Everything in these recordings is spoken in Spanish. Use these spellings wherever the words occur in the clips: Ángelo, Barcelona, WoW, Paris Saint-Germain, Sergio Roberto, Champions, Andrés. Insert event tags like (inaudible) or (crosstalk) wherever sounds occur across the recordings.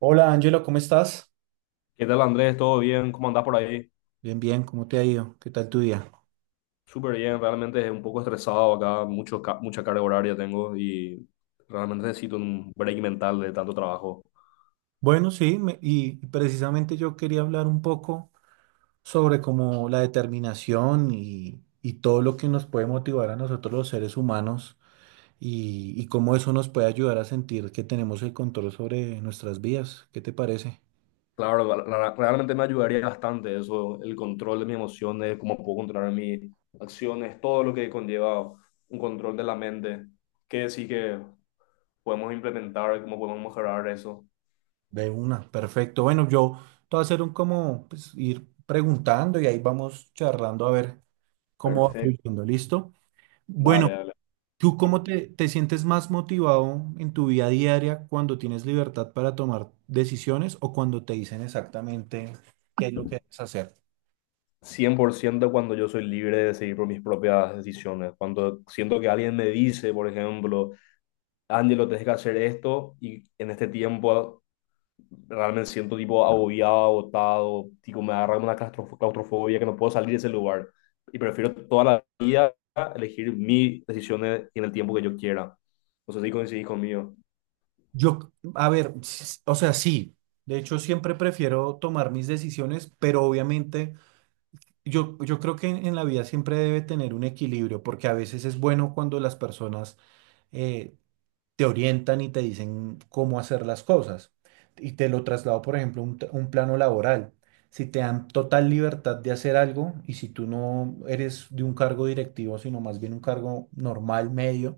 Hola Ángelo, ¿cómo estás? ¿Qué tal, Andrés? ¿Todo bien? ¿Cómo andás por ahí? Bien, bien, ¿cómo te ha ido? ¿Qué tal tu día? Súper bien, realmente es un poco estresado acá, mucha carga horaria tengo y realmente necesito un break mental de tanto trabajo. Bueno, sí, y precisamente yo quería hablar un poco sobre como la determinación y todo lo que nos puede motivar a nosotros los seres humanos y cómo eso nos puede ayudar a sentir que tenemos el control sobre nuestras vidas. ¿Qué te parece? Claro, realmente me ayudaría bastante eso, el control de mis emociones, cómo puedo controlar mis acciones, todo lo que conlleva un control de la mente, qué sí que podemos implementar, cómo podemos mejorar eso. De una, perfecto. Bueno, yo te voy a hacer un como pues, ir preguntando y ahí vamos charlando a ver cómo va Perfecto. fluyendo, ¿listo? Bueno, Dale, dale. ¿tú cómo te sientes más motivado en tu vida diaria cuando tienes libertad para tomar decisiones o cuando te dicen exactamente qué es lo que debes hacer? Cien por ciento cuando yo soy libre de decidir por mis propias decisiones. Cuando siento que alguien me dice, por ejemplo, Ángelo, tienes que hacer esto, y en este tiempo realmente siento tipo agobiado, agotado, tipo me agarra una claustrofobia que no puedo salir de ese lugar. Y prefiero toda la vida elegir mis decisiones en el tiempo que yo quiera. No sé si coincidís conmigo. Yo, a ver, o sea, sí, de hecho siempre prefiero tomar mis decisiones, pero obviamente yo creo que en la vida siempre debe tener un equilibrio, porque a veces es bueno cuando las personas eh, te orientan y te dicen cómo hacer las cosas. Y te lo traslado, por ejemplo, a un plano laboral. Si te dan total libertad de hacer algo y si tú no eres de un cargo directivo, sino más bien un cargo normal, medio,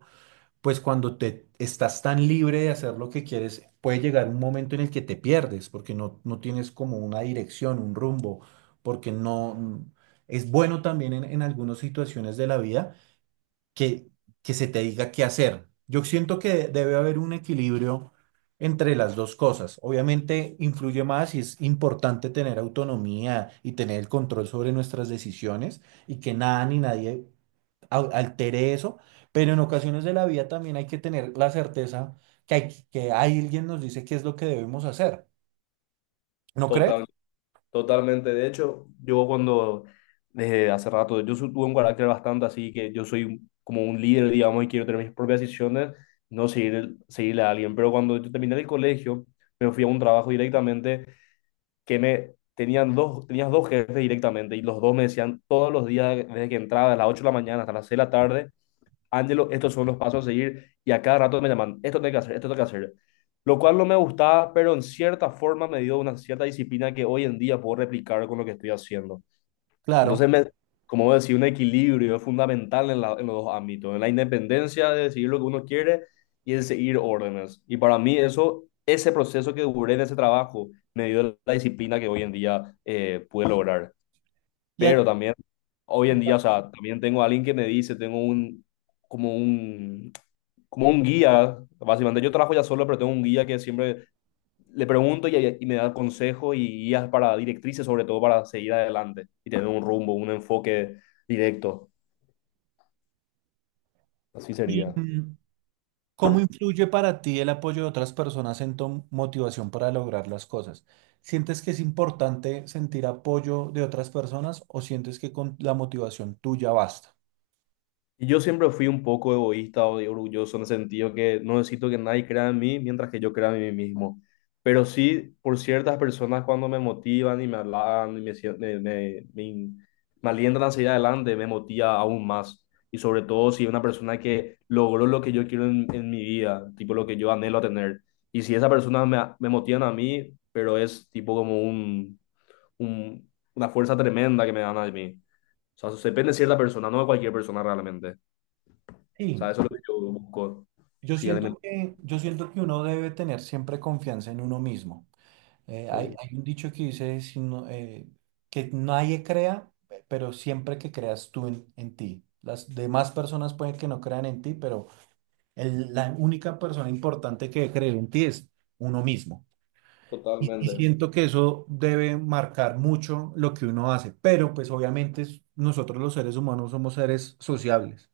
pues cuando te estás tan libre de hacer lo que quieres, puede llegar un momento en el que te pierdes porque no tienes como una dirección, un rumbo, porque no es bueno también en algunas situaciones de la vida que, que se te diga qué hacer. Yo siento que debe haber un equilibrio entre las dos cosas. Obviamente influye más y es importante tener autonomía y tener el control sobre nuestras decisiones y que nada ni nadie altere eso, pero en ocasiones de la vida también hay que tener la certeza que, hay, que alguien nos dice qué es lo que debemos hacer. ¿No crees? Totalmente, de hecho, yo cuando desde hace rato, yo tuve un carácter bastante así que yo soy como un líder, digamos, y quiero tener mis propias decisiones, no seguir, seguirle a alguien. Pero cuando yo terminé el colegio, me fui a un trabajo directamente que tenías dos jefes directamente y los dos me decían todos los días desde que entraba, a las 8 de la mañana hasta las 6 de la tarde, Ángelo, estos son los pasos a seguir y a cada rato me llaman, esto tengo que hacer, esto tengo que hacer. Lo cual no me gustaba, pero en cierta forma me dio una cierta disciplina que hoy en día puedo replicar con lo que estoy haciendo. Claro. Entonces, como vos decís, un equilibrio es fundamental en los dos ámbitos, en la independencia de decidir lo que uno quiere y en seguir órdenes. Y para mí eso, ese proceso que duré en ese trabajo me dio la disciplina que hoy en día pude lograr. Y, Pero a- también, hoy y, en pa- día, o sea, también tengo a alguien que me dice, tengo como un, como un guía, básicamente yo trabajo ya solo, pero tengo un guía que siempre le pregunto y me da consejos y guías para directrices, sobre todo para seguir adelante y tener un rumbo, un enfoque directo. Así y, sería. mm, ¿Cómo influye para ti el apoyo de otras personas en tu motivación para lograr las cosas? ¿Sientes que es importante sentir apoyo de otras personas o sientes que con la motivación tuya basta? Y yo siempre fui un poco egoísta o orgulloso en el sentido que no necesito que nadie crea en mí mientras que yo crea en mí mismo. Pero sí, por ciertas personas cuando me motivan y me hablan y me, sie- me, me, me me alientan a seguir adelante, me motiva aún más. Y sobre todo si es una persona que logró lo que yo quiero en mi vida, tipo lo que yo anhelo tener. Y si esa persona me, me motiva a mí, pero es tipo como una fuerza tremenda que me dan a mí. O sea, depende de cierta persona, no de cualquier persona realmente. O Sí, sea, eso es lo que yo busco. Sí, alimentar. Yo siento que uno debe tener siempre confianza en uno mismo. Sí, Hay un dicho que dice si no, que nadie crea, pero siempre que creas tú en ti. Las demás personas pueden que no crean en ti, pero la única persona importante que debe creer en ti es uno mismo. Y totalmente. siento que eso debe marcar mucho lo que uno hace, pero pues obviamente nosotros los seres humanos somos seres sociables.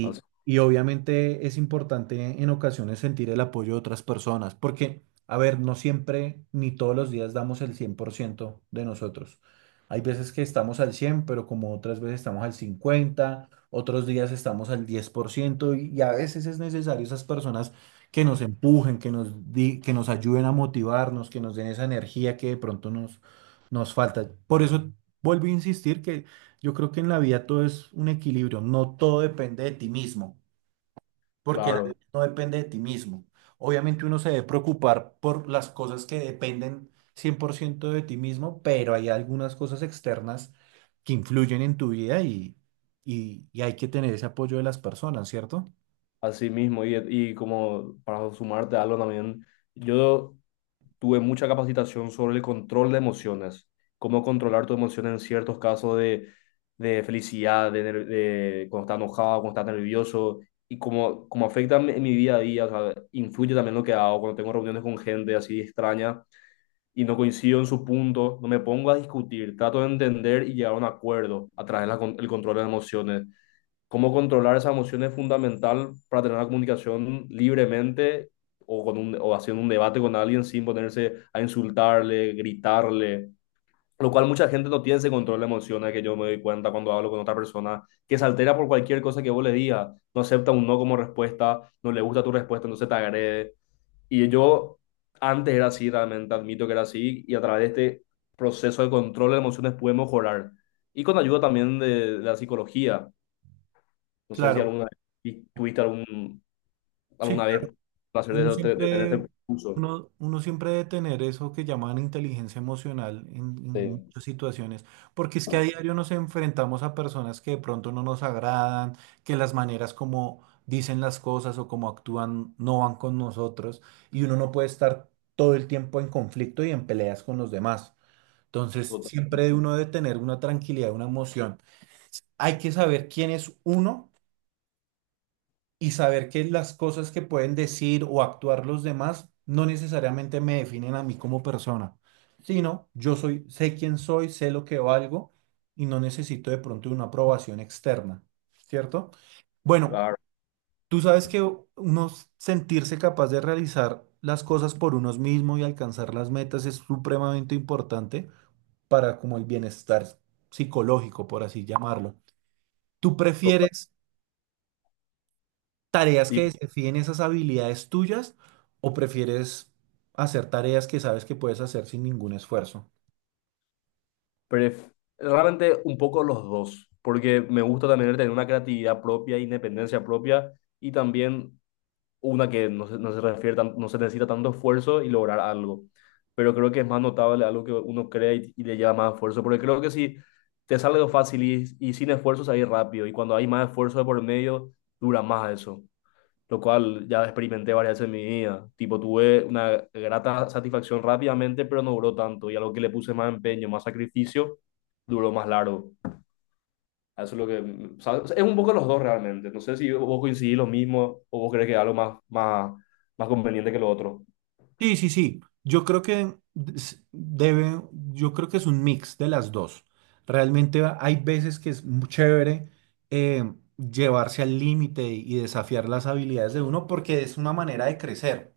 Así- y obviamente es importante en ocasiones sentir el apoyo de otras personas, porque, a ver, no siempre ni todos los días damos el 100% de nosotros. Hay veces que estamos al 100 pero como otras veces estamos al cincuenta, otros días estamos al 10% y a veces es necesario esas personas que nos empujen, que nos que nos ayuden a motivarnos, que nos den esa energía que de pronto nos falta. Por eso vuelvo a insistir, yo creo que en la vida todo es un equilibrio, no todo depende de ti mismo, porque la claro, vida no depende de ti mismo. Obviamente uno se debe preocupar por las cosas que dependen 100% de ti mismo, pero hay algunas cosas externas que influyen en tu vida y hay que tener ese apoyo de las personas, ¿cierto? así mismo. Y como para sumarte a algo también, yo tuve mucha capacitación sobre el control de emociones, cómo controlar tus emociones en ciertos casos de felicidad, de cuando estás enojado, cuando estás nervioso, y cómo, cómo afecta en mi día a día, o sea, influye también lo que hago cuando tengo reuniones con gente así extraña. Y no coincido en su punto, no me pongo a discutir, trato de entender y llegar a un acuerdo a través del control de las emociones. Cómo controlar esas emociones es fundamental para tener una comunicación libremente o, con un, o haciendo un debate con alguien sin ponerse a insultarle, gritarle, lo cual mucha gente no tiene ese control de emociones que yo me doy cuenta cuando hablo con otra persona, que se altera por cualquier cosa que vos le digas, no acepta un no como respuesta, no le gusta tu respuesta, entonces te agrede. Y yo antes era así, realmente admito que era así, y a través de este proceso de control de emociones pude mejorar. Y con ayuda también de la psicología. No sé si Claro, vez tuviste algún, sí, alguna claro. vez placer de, Uno de- de tener ese siempre, curso. Uno siempre debe tener eso que llaman inteligencia emocional en Sí, muchas situaciones, porque es que a diario nos enfrentamos a personas que de pronto no nos agradan, que las maneras como dicen las cosas o como actúan no van con nosotros, y uno no puede estar todo el tiempo en conflicto y en peleas con los demás. Entonces, total, siempre uno debe tener una tranquilidad, una emoción. Hay que saber quién es uno y saber que las cosas que pueden decir o actuar los demás no necesariamente me definen a mí como persona, sino yo soy, sé quién soy, sé lo que valgo y no necesito de pronto una aprobación externa, ¿cierto? Bueno, claro, tú sabes que uno sentirse capaz de realizar las cosas por uno mismo y alcanzar las metas es supremamente importante para como el bienestar psicológico, por así llamarlo. ¿Tú total. prefieres tareas Y que desafíen esas habilidades tuyas o prefieres hacer tareas que sabes que puedes hacer sin ningún esfuerzo? Pref- Realmente un poco los dos, porque me gusta también el tener una creatividad propia, independencia propia y también una que no se necesita tanto esfuerzo y lograr algo. Pero creo que es más notable algo que uno crea y le lleva más esfuerzo, porque creo que si te sale algo fácil y sin esfuerzo, ahí rápido. Y cuando hay más esfuerzo de por medio, dura más eso, lo cual ya experimenté varias veces en mi vida. Tipo, tuve una grata satisfacción rápidamente, pero no duró tanto. Y a lo que le puse más empeño, más sacrificio, duró más largo. Eso es lo que... o sea, es un poco los dos realmente. No sé si vos coincidís lo mismo o vos crees que es algo más, más, más conveniente que lo otro. Sí, sí, sí. Yo creo que yo creo que es un mix de las dos. Realmente hay veces que es muy chévere eh, llevarse al límite y desafiar las habilidades de uno porque es una manera de crecer.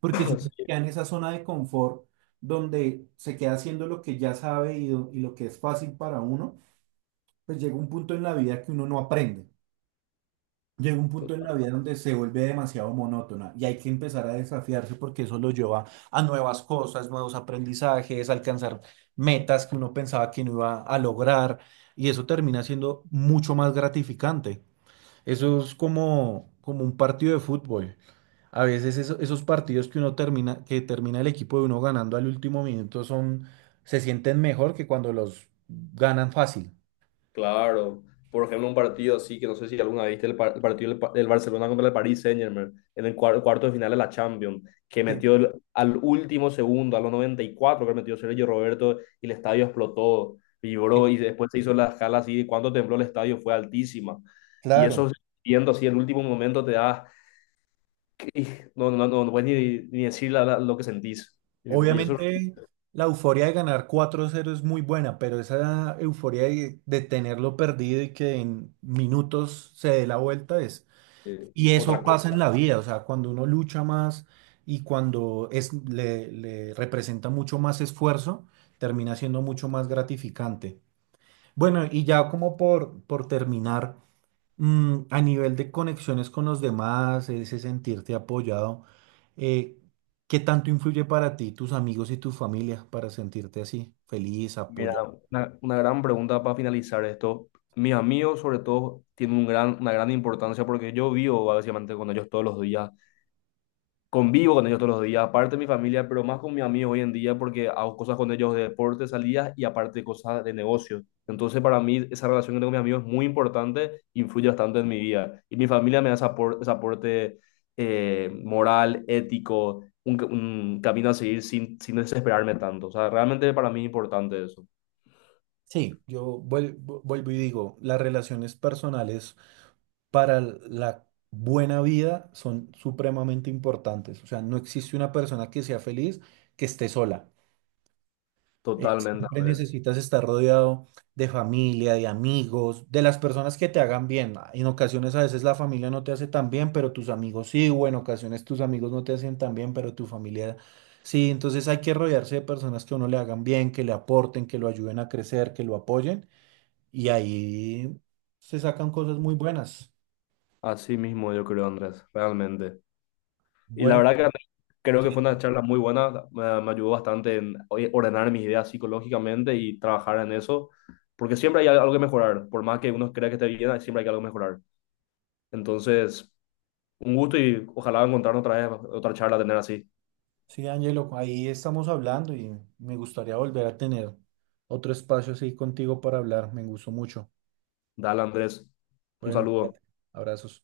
Porque si (coughs) (clears throat) uno se Sí. queda en esa zona de confort donde se queda haciendo lo que ya sabe y lo que es fácil para uno, pues llega un punto en la vida que uno no aprende. Llega un punto en la vida donde se vuelve demasiado monótona y hay que empezar a desafiarse porque eso lo lleva a nuevas cosas, nuevos aprendizajes, alcanzar metas que uno pensaba que no iba a lograr y eso termina siendo mucho más gratificante. Eso es como, como un partido de fútbol. A veces esos partidos que uno termina, que termina el equipo de uno ganando al último minuto son, se sienten mejor que cuando los ganan fácil. Claro, por ejemplo, un partido así que no sé si alguna vez viste el partido del Barcelona contra el Paris Saint-Germain en el cuarto de final de la Champions, que Sí. metió al último segundo, a los 94, que metió Sergio Roberto y el estadio explotó, Eh, vibró y después se hizo la escala así, de cuánto tembló el estadio fue altísima. Y eso claro. viendo así el último momento te da, no, no, no, no puedes ni decir lo que sentís. Y eso es Obviamente la euforia de ganar 4-0 es muy buena, pero esa euforia de tenerlo perdido y que en minutos se dé la vuelta es... Y otra eso cosa. pasa en la vida, o sea, cuando uno lucha más y cuando es, le representa mucho más esfuerzo, termina siendo mucho más gratificante. Bueno, y ya como por terminar, Mm, a nivel de conexiones con los demás, ese sentirte apoyado, eh, ¿qué tanto influye para ti, tus amigos y tu familia para sentirte así, feliz, Mira, apoyado? una gran pregunta para finalizar esto. Mis amigos, sobre todo, tienen una gran importancia porque yo vivo básicamente con ellos todos los días, convivo con ellos todos los días, aparte de mi familia, pero más con mis amigos hoy en día porque hago cosas con ellos de deporte, salidas y aparte cosas de negocio. Entonces, para mí, esa relación que tengo con mis amigos es muy importante, influye bastante en mi vida. Y mi familia me da ese aporte, moral, ético, un camino a seguir sin desesperarme tanto. O sea, realmente para mí es importante eso. Sí, vuelvo y digo, las relaciones personales para la buena vida son supremamente importantes. O sea, no existe una persona que sea feliz que esté sola. Totalmente, Siempre Andrés. necesitas estar rodeado de familia, de amigos, de las personas que te hagan bien. En ocasiones a veces la familia no te hace tan bien, pero tus amigos sí, o en ocasiones tus amigos no te hacen tan bien, pero tu familia sí. Entonces hay que rodearse de personas que a uno le hagan bien, que le aporten, que lo ayuden a crecer, que lo apoyen, y ahí se sacan cosas muy buenas. Así mismo yo creo, Andrés, realmente. Y la Bueno, verdad que Andrés, creo sí, que fue una charla muy buena, me ayudó bastante en oye, ordenar mis ideas psicológicamente y trabajar en eso, porque siempre hay algo que mejorar, por más que uno crea que esté bien, siempre hay algo que mejorar. Entonces, un gusto y ojalá encontrarnos otra vez, otra charla, tener así. sí, Ángelo, ahí estamos hablando y me gustaría volver a tener otro espacio así contigo para hablar. Me gustó mucho. Dale, Andrés, un Bueno, saludo. cuídate. Abrazos.